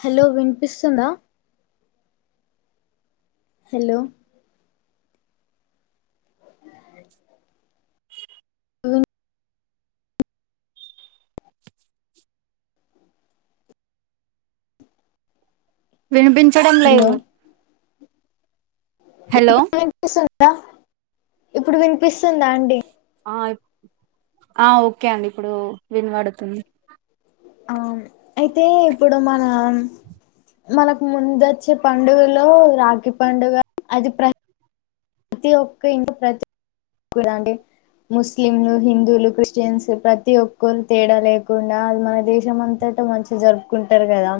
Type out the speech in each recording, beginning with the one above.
Hello వినిపిస్తుందా hello వినిపించడం hello లేదు హలో ఇప్పుడు వినిపిస్తుందా ఇప్పుడు వినిపిస్తుందా అండి ఆ ఓకే అండి ఇప్పుడు వినపడుతుంది ఆ అయితే ఇప్పుడు మన మనకు ముందు వచ్చే పండుగలో రాఖీ పండుగ అది ప్ర ప్రతి ఒక్క ఇంట్లో ప్రతి ఒక రండి ముస్లింలు, హిందులు, క్రిస్టియన్స్ ప్రతి ఒక్కరు తేడా లేకుండా ఆలు మన దేశం అంతా త మంచిగా జరుపుకుంటరు కదా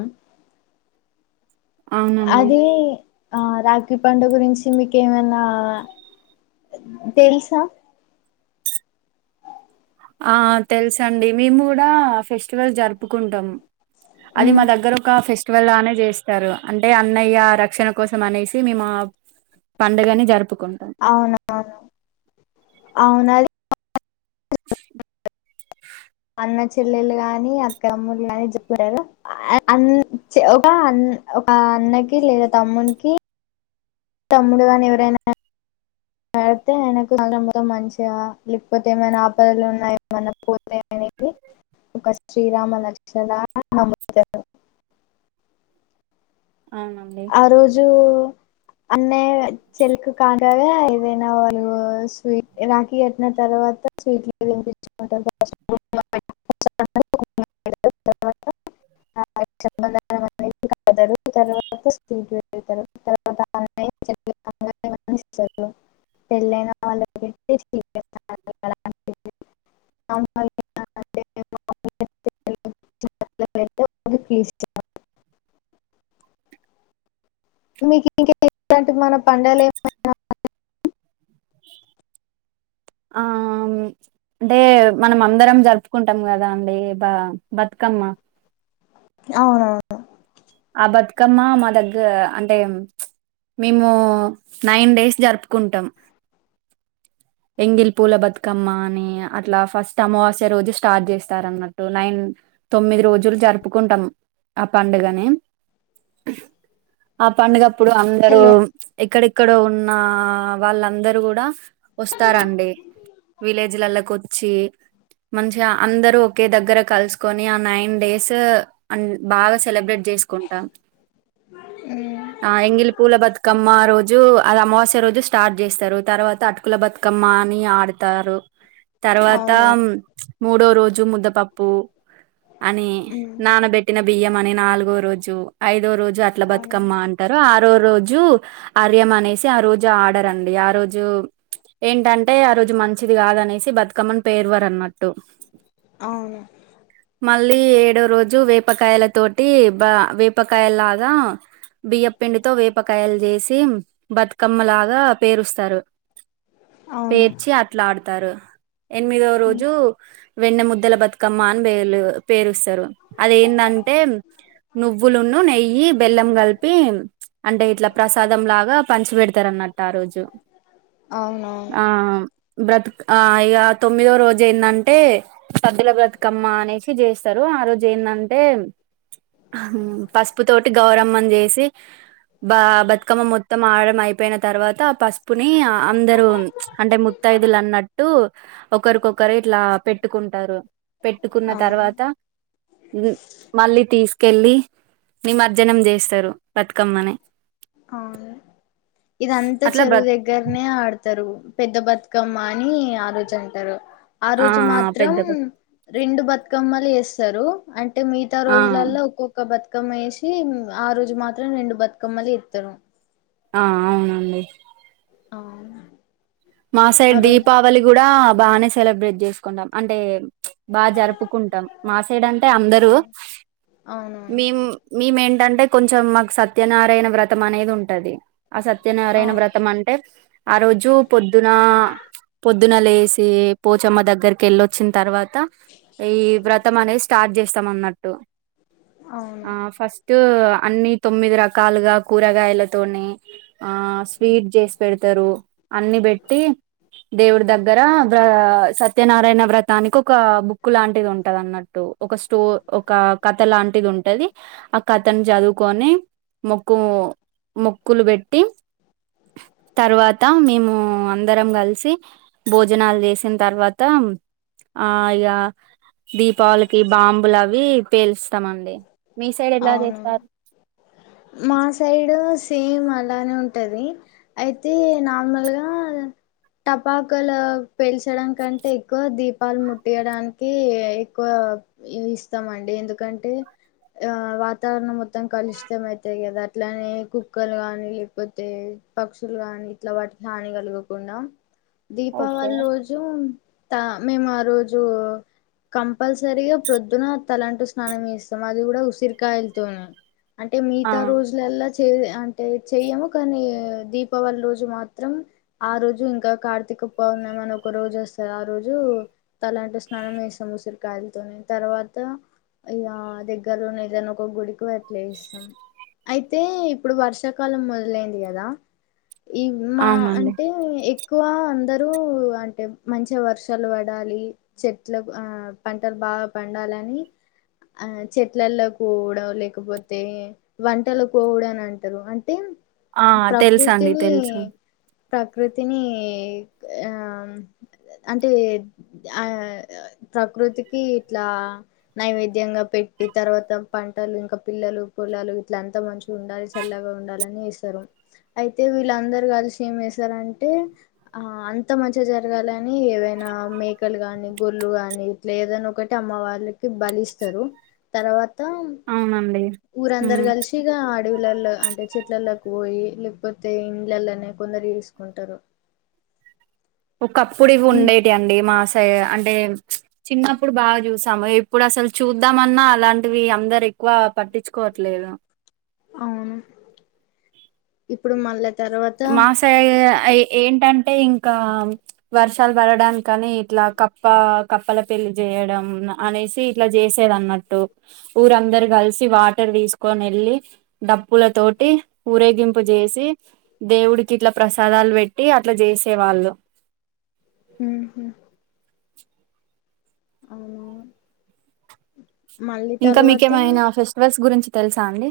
అవునండి అది ఆ రాఖీ పండుగ గురించి మీకు ఏమైనా తెలుసా ఆ తెలుసండి మేము కూడా ఫెస్టివల్ జరుపుకుంటాము అది మా దగ్గర ఒక ఫెస్ట్ వల్ లానే చేస్తారు అంటే అన్నయ్య రక్షణ కోసం అనేసి మేమా పండుగని జరుపు అవును అవును అవునది [inaudible] అన్న చెల్లెళ్లు గాని అక్క అమ్ములు గాని చెపారు అన్ ఒక అన్న ఒక అన్నకి లేదా తమ్మునికి తమ్ముడు గాని ఎవరనా కడితే ఆయన చాలా మంచిగా లేకపోతే ఏమైనా ఆపదలు ఉన్నా ఏమన్నా పోతే ఒక శ్రీరామ రక్షగా నమ్ముతరు అవునండి ఆ రోజు అన్నయ చెల్లకు కానుకగా ఏదనా వాళ్ళు స్వీట్ రాఖీ పెట్టిన తర్వాత స్వీట్లు తినిపిచికుంటరు ఫస్ట్ కుంకుమ పెటుకుంటారు ఫస్ట్ అన్నయ్య కు కుంకుమ పెడతారు తర్వాత ఆ రక్షబంధనం అనేది కడతారు తరువాత కొంచం స్వీట్ పెడుతారు తర్వాత అన్నయ్య చెలెళ్లి కాళ్ళు ఏమన్నా ఇస్తారు పెళ్ళన వాళ్లకు ఐతే చీర అలాంటివి పెడతారు అన్నయ్య అంటే [unintelligible] [unintelligible] మీకు ఇంకా ఇలాంటి మన పండలు ఏమైనా [inaudible] ఆమ్ అంటే మనం అందరం జరుపుకుంటాం కదా అండి బా బతుకమ్మ అవునవును ఆ బతుకమ్మ మా దగ్గ ప్చ్ అంటే మేము నైన్ డేస్ జరుపుకుంటాం [inaudible] ఎంగిల్ పూల బతుకమ్మ అని అట్లా ఫస్ట్ అమావాస్య రోజు స్టార్ట్ చేస్తారు అన్నట్టు నైన్ తొమ్మిది రోజులు జరుపుకుంటాం ఆ పండుగని ఆ పండుగప్పుడు అందరూ హలో ఎక్కడెక్కడో ఉన్న వాళ్ళందరు కూడా వస్తారండి విలేజ్ లలోకి వచ్చి [inaudible] మంచిగా అందరూ ఒకే దగ్గర కలుసుకొని ఆ నైన్ డేస్ అన్ బాగా సెలబ్రేట్ చేసి ఉమ్, ఆ ఎంగిలి పూల బతుకమ్మ ఆ రోజు అ అమావాస్య ఈరోజు స్టార్ట్ చేస్తారు తర్వాత అటుకుల బతుకమ్మ అని ఆడుతారు తర్వాత అవునవును మూడో రోజు ముద్దపప్పు అని ఉమ్, నానబెట్టిన బియ్యం మని నాలుగో రోజు ఐదో రోజు అట్లా అవును బతుకమ్మ అంటారు ఆ మరో రోజు అర్యమ అనేసి ఆ రోజు ఆడరండి ఆ రోజు ఏంటంటే ఆ రోజు మంచిది కాదనేసి బతుకమ్మని పేరువర అన్నట్టు అవును మళ్ళీ ఏడో రోజు వేపకాయల తోటి బా వేపకాయల లాగా బియ్యప్ పిండితో వేపకాయలు చేసి బతుకమ్మ లాగా పేరుస్తారు అవును పేర్చి అట్లా ఆడుతారు ఎనిమిదో ఉమ్, రోజు వెన్న ముద్దల బతుకమ్మ అని పేలు పేరుస్తారు అదేంటంటే నువ్వులును నెయ్యి, బెల్లం కలిపి అంటే ఇట్లా ప్రసాదం లాగా పంచి పెడతారు అన్నట్టు ఆ రోజు అవునవును ఆ బ్రతు ఆ ఇక తొమ్మిదో రోజు ఏందంటే సద్దుల బ్రతుకమ్మ అనేసి చేస్తారు ఆ రోజు ఏందంటే పసుపు తోటి గౌరమ్మని చేసి బా బతుకమ్మ మొత్తం ఆడం అయిపోయిన తర్వాత పస్ పుని అందరు అంటే ముత్తైదులు అన్నట్టు ఒకరికొకరు ఇట్లా పెట్టుకుంటారు పెట్టుకున్న అవును తర్వాత వాళ్ళే తీసు కెళ్ళి నిమజ్జనం చేస్తారు బతుకమ్మని అవునులే ఇదంతా అట్లా బ్ర చెరువు దగ్గరనే ఆడు తారు పెద్ద బతుకమ్మ అని ఆ రోజు అంటారు ఆ రోజు మాత్రం పెద్ద బ రెండు బతుకమ్మలు చేస్తారు అం టే మిగతా ఆ రోజులల్లో ఒక్కొక్క బతుకమ్మ వేసి ఆ రోజు మాత్ రం రెండు బతుకమ్మలు [unintelligible] ఆ అవునండి అవునా మా సైడ్ దీపావళి కూడా బానే సెలబ్రేట్ చేసుకుంటాం అంటే బా జరుపుకుంటాం మాసేడు అంటే అందరూ అవును అవునవును మేం మేమేంటంటే కొంచెం మాకు సత్యనారాయణ వ్రతం అనేది ఉంటది ఆ సత్యనారాయణ అవును వ్రతం అంటే ఆ రోజు పొద్దున పొద్దున లేసి పోచమ్మ దగ్గరికి వెళ్ళొచ్చిన తరువా త ఈ వ్రతం అనేది స్టార్ట్ చేస్తాం అన్నట్టు అవును ఆ ఫస్ట్ అన్ని తొమ్మిది రకాలుగా కూరగాయలతోని ఆ స్వీట్ చేసి పెడుతరు వ్ర సత్యనారాయణ వ్రతానికి ఒక బుక్ లాంటిది ఉంటది అన్నట్టు ఒక స్టో ఒక కథ లాం టిది ఉంటది ఆ కథను చదువుకొని మొక్కు మొక్కులు పెట్టి తర్వాత మేము అందరం కలిసి భోజనాలు చేసిన తర్వాత ఆ ఇక దీపావళికి బాంబులు అవి పేలుస్తామండి మీ సైడ్ ఎలా అవును చేస్తారు మా సైడ్ సేమ్ అ ట్లనే ఉంటది అయితే నార్మల్గా టపాకులు పెల్చడం కంటే ఎక్కువ దీపాలు ముట్టియడానికి ఎక్కువ ఇస్తామండి ఎందుకంటే ఆ వాతావరణం మొత్తం కలుశితం అయితయి కదా అట్లానే కుక్కలు గాని లేకపోతే పక్షులు గాని ఇట్లా వాటికి హాని కలగకుండా ఓకే దీపావళి రోజు త మేము ఆ రోజు కంపల్సరిగా ప్రొద్దున తలంటూ స్నానం జేస్తాం ది కూడా ఉసిరికాయలతోనే అంటే ఆ మిగతా రోజులల్లా అంటే చెయము కానీ దీపావళి రోజు మాత్రం ఆ రోజు ఇంకా కార్తీక్ కుప్ప ఉన్నామని ఒక రోజు వస్తది ఆ రోజు తలాంటి స్నానం వేస్తాం ఉసిరికాయలతో తర్వాత ర్వాత ఇగా దగ్గరలో ఏదైనా ఒక గుడికి వెట్లే ఇస్తాం అయితే ఇప్పుడు వర్షాకాలం మొదలైంది కదా ఈ మా అవునండి అంటే ఎక్కువ అందరూ అంటే మంచిగా వర్షాలు పడాలి చెట్ల పంటలు బా బాగా పండాలని ఆ చెట్లల్లో కోవుడొ లేకపోతే వంటలు కోఉడో అని అంటారు అంటే ఆ తెలుసండి ప్రకృతిని తెలుసు ప్రకృతిని ఆ అంటే ఆ ప్రకృతికి ఇట్లా నైవేద్యంగా పెట్ ఈ తర్వాత పంటలు ఇంకా పిల్లలు పొలాలు ఇట్ల అంత మంచిగా ఉండాలి చల్లగా ఉండాలని ఏస్తరు అయితే వీళ్ళందరు కలిసి ఏం చేసారంటే ఆ అంత మంచిగా జరగాలని ఏవైనా నా మేకలు గాని గొర్లు గాని ఇట్లా ఏదన్నా ఒకటి అమ్మ వాళ్ళకి బలి ఇస్తరు మొత్త అవునండి ఊరందరు ఉమ్ కలిసి ఇగా అడవులల్లా అంటే చెట్లల్లకి పోయి కపోతే ఇండ్లల్ల నే కొందరు తీసుకుంటారు ఒకప్పుడు ఇవి ఉండేటి అండి మాస్ అంటే చిన్నప్పుడు బాగా చూసాము ఇప్పుడు అసలు చూద్దామన్నా అలాంటివి అందరి క్కువ పట్టించుకోవట్లేదు అవును ఇప్పుడు మళ్ళా తర్వాత మాసైడ్ ఏంటంటే ఇంకా వర్షాలు పడడాని కనీ ఇట్లా కప్ప కప్పల పెల్లి చేయడం అనేసి ఇట్లా చేసేదన్నట్టు ఊందరు కలిసి వాటర్ తీసు వెళ్ళి డప్పుల తోటి ఊరేగింపు చేసి దేవుడికి ఇట్లా ప్రసాదాలు పెట్టి అట్ల జేసే వాళ్ళు ఉ హు అవును మళ్ళీ ఇంకా తర్వాత మీకేమైనా ఫెస్టివల్స్ గురించి తెలుసా అండి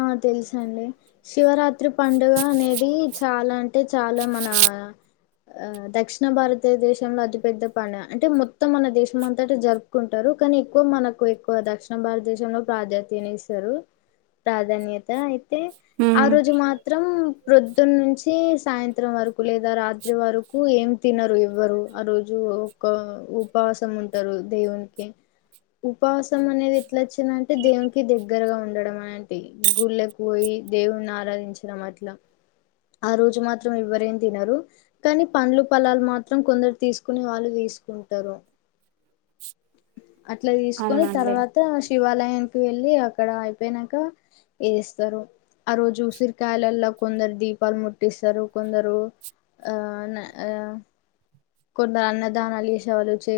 ఆ తెలుస అండి శివరాత్రి పండుగ అనేది చాలా అంటే చాలా మన ఆ దక్షిణ భారతదేశంలో అతిపెద్ద పండుగ అంటే మొత్తం మన దేశం అంతట జరుపుకుంటరు క కని ఎక్కువ మనకు ఎక్కువ దక్షిణ భారతదేశంలో ప్రాధ్యతని ఇస్తరు. ప్రాధాన్యత అయితే ఆ ఉమ్, రోజు మాత్రం ప్రొద్దునుంచి సాయంత్రం వరకు లేదా రాత్రి వరకు ఏం తినరు ఎవ్వరు ఆ రోజు. ఒక ఉపవాసం ఉంటరు దేవునికి. ఉపవాసం అనేది ఎట్లచ్చిందంటే దేవునికి దగ్గరగా ఉండడం అని. గుళ్ళకి పోయి దేవున్ని ఆరాధించినం అట్లా. ఆ రోజు మాత్రం ఎవ్వరేం తినరు, కానీ పండ్లు పలాలు మాత్రం కొందరు తీసుకునే వాళ్ళు తీ సుకుంటరు. అట్లా తీసుకొని అవునండి తర్వాత శివాలయానికి వెళ్ళి అక్కడ అయిపోయినంకా ఎస్తరు ఆ రోజు ఉసిరికాయలల్లా కొందరు దీపాలు ముట్టిస్తరు, కొందరు ఆ న ఆ కొందరు అన్నదానాలు చేశే వాళ్ళు చే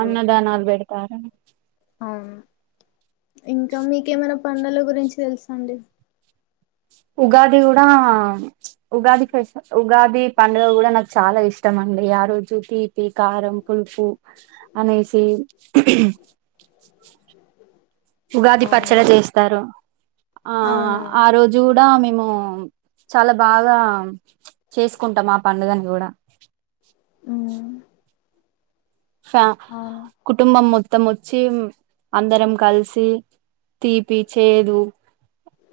అన్నదానాలు పెడతార. అవును ఇంకా మీకేమైనా పండుగల గురించి తెలుసా అండి. ఉగాది కూడా ఉగాది ఫేస్ ఉగాది పండుగ కూడా నాకు చాలా ఇష్టం అండి. ఆ రోజు తీపి, కారం, పు పులుపు అనేసి ఉగాది పచ్చడ అవునవును చేస్తారు. ఆ ఆ అవునవును రోజు కూడా మేం ము చాలా బాగా చేసుకుంటాం ఆ పండుగని కూడా. హ్ ఫ్యా కుటుంబం మొ మొత్తం వచ్చి అందరం కలిసి తీపి, చేదు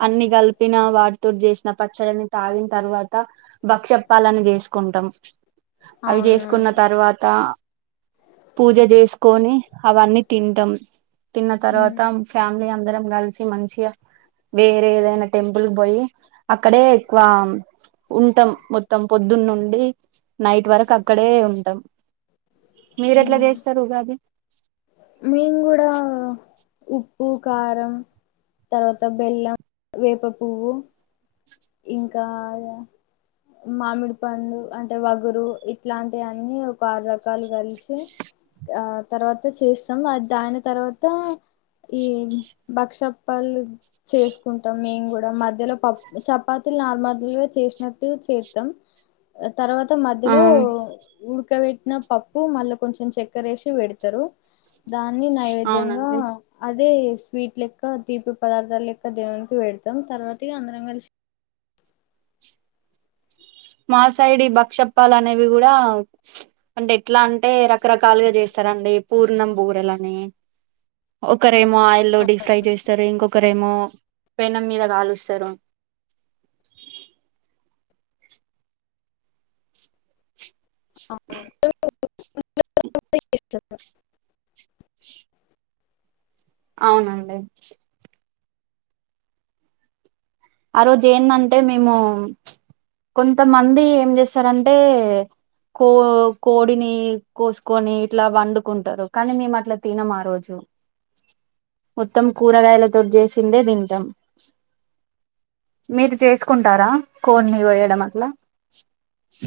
అన్ని కలిపిన వాటితోటి చేసిన పచ్చడిని తాగిన తర్వాత భక్ష్యాప్పాలని చేసుకుంటం. అవి చేసుకున్న అవునవును తర్వాత పూజ చేసుకొని అవన్నీ తింటం, తిన్న ఉమ్ తర్వాత ఫ్యామిలీ అం అందరం కల్సి మంచిగా వేరే ఏదైనా టెంపుల్కి పోయి అక్కడే ఎక్కువ ఉంటం మొత్తం పొద్దునుండి నైట్ వరకు అక్కడే ఉంటం. మీరేట్ల ఉమ్ చేస్తరు ఉగాది? మేము కూడా ఉప్పు, కారం తర్వాత బెల్లం, వేపపువ్వు ఇంకా మామిడి పండు అంటే వగరు ఇట్లాంటియి అన్నీ ఒక ఆరు రకాలు కలిశి ఆ తర్వాత చేస్తాం దాని తర్వాత ఈ భక్షప్పాలు చేసుకుంటం మేము కూడా మధ్యలో పప్ చపాతీలు నార్మల్గా చేసినట్టే చేత్తం. తర్వాత మధ్యలో ఆ ఉడుక్ ఉడక పెట్టిన పప్పు మళ్ళ కొంచెం చక్కరేశి పెడతరు. దాన్ని నైవేద్యంగా అవునండి అ అదే స్వీట్ లెక్క తీపి పదార్థాల లెక్క దేవునికి పెడతం తర్వాత ఇగ అందరం కలిశి మాసైడు ఈ భక్షప్పాలు అనేవి కూడా అంటే ఎట్లా అంటే రకరకాలుగా చేస్తా రండి పూర్ణం బూరలని. ఒక ఏమో ఆయిల్లో డీప్ ఫ్రై చేస్తారు ఇంకొకరేమో పెనం మీద కాలుస్తారు [unintelligible] బిర్యానీ కూడా చేస్తావా అవునండి ఆ రోజు ఏందంటే మేము కొంతమంది ఏం చేస్తారంటే కో కోడిని కోసుకొని ఇట్లా వండుకుంటారు కానీ మేము అట్లా తినం ఆ రోజు అ మొత్తం కూరగాయలతోటి చేసిందే తింటం మీరు చేసుకుంటారా కోన్ని వయడం అట్లా స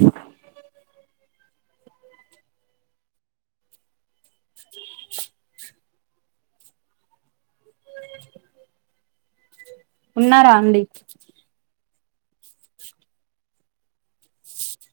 అ ఉన్నారా అండి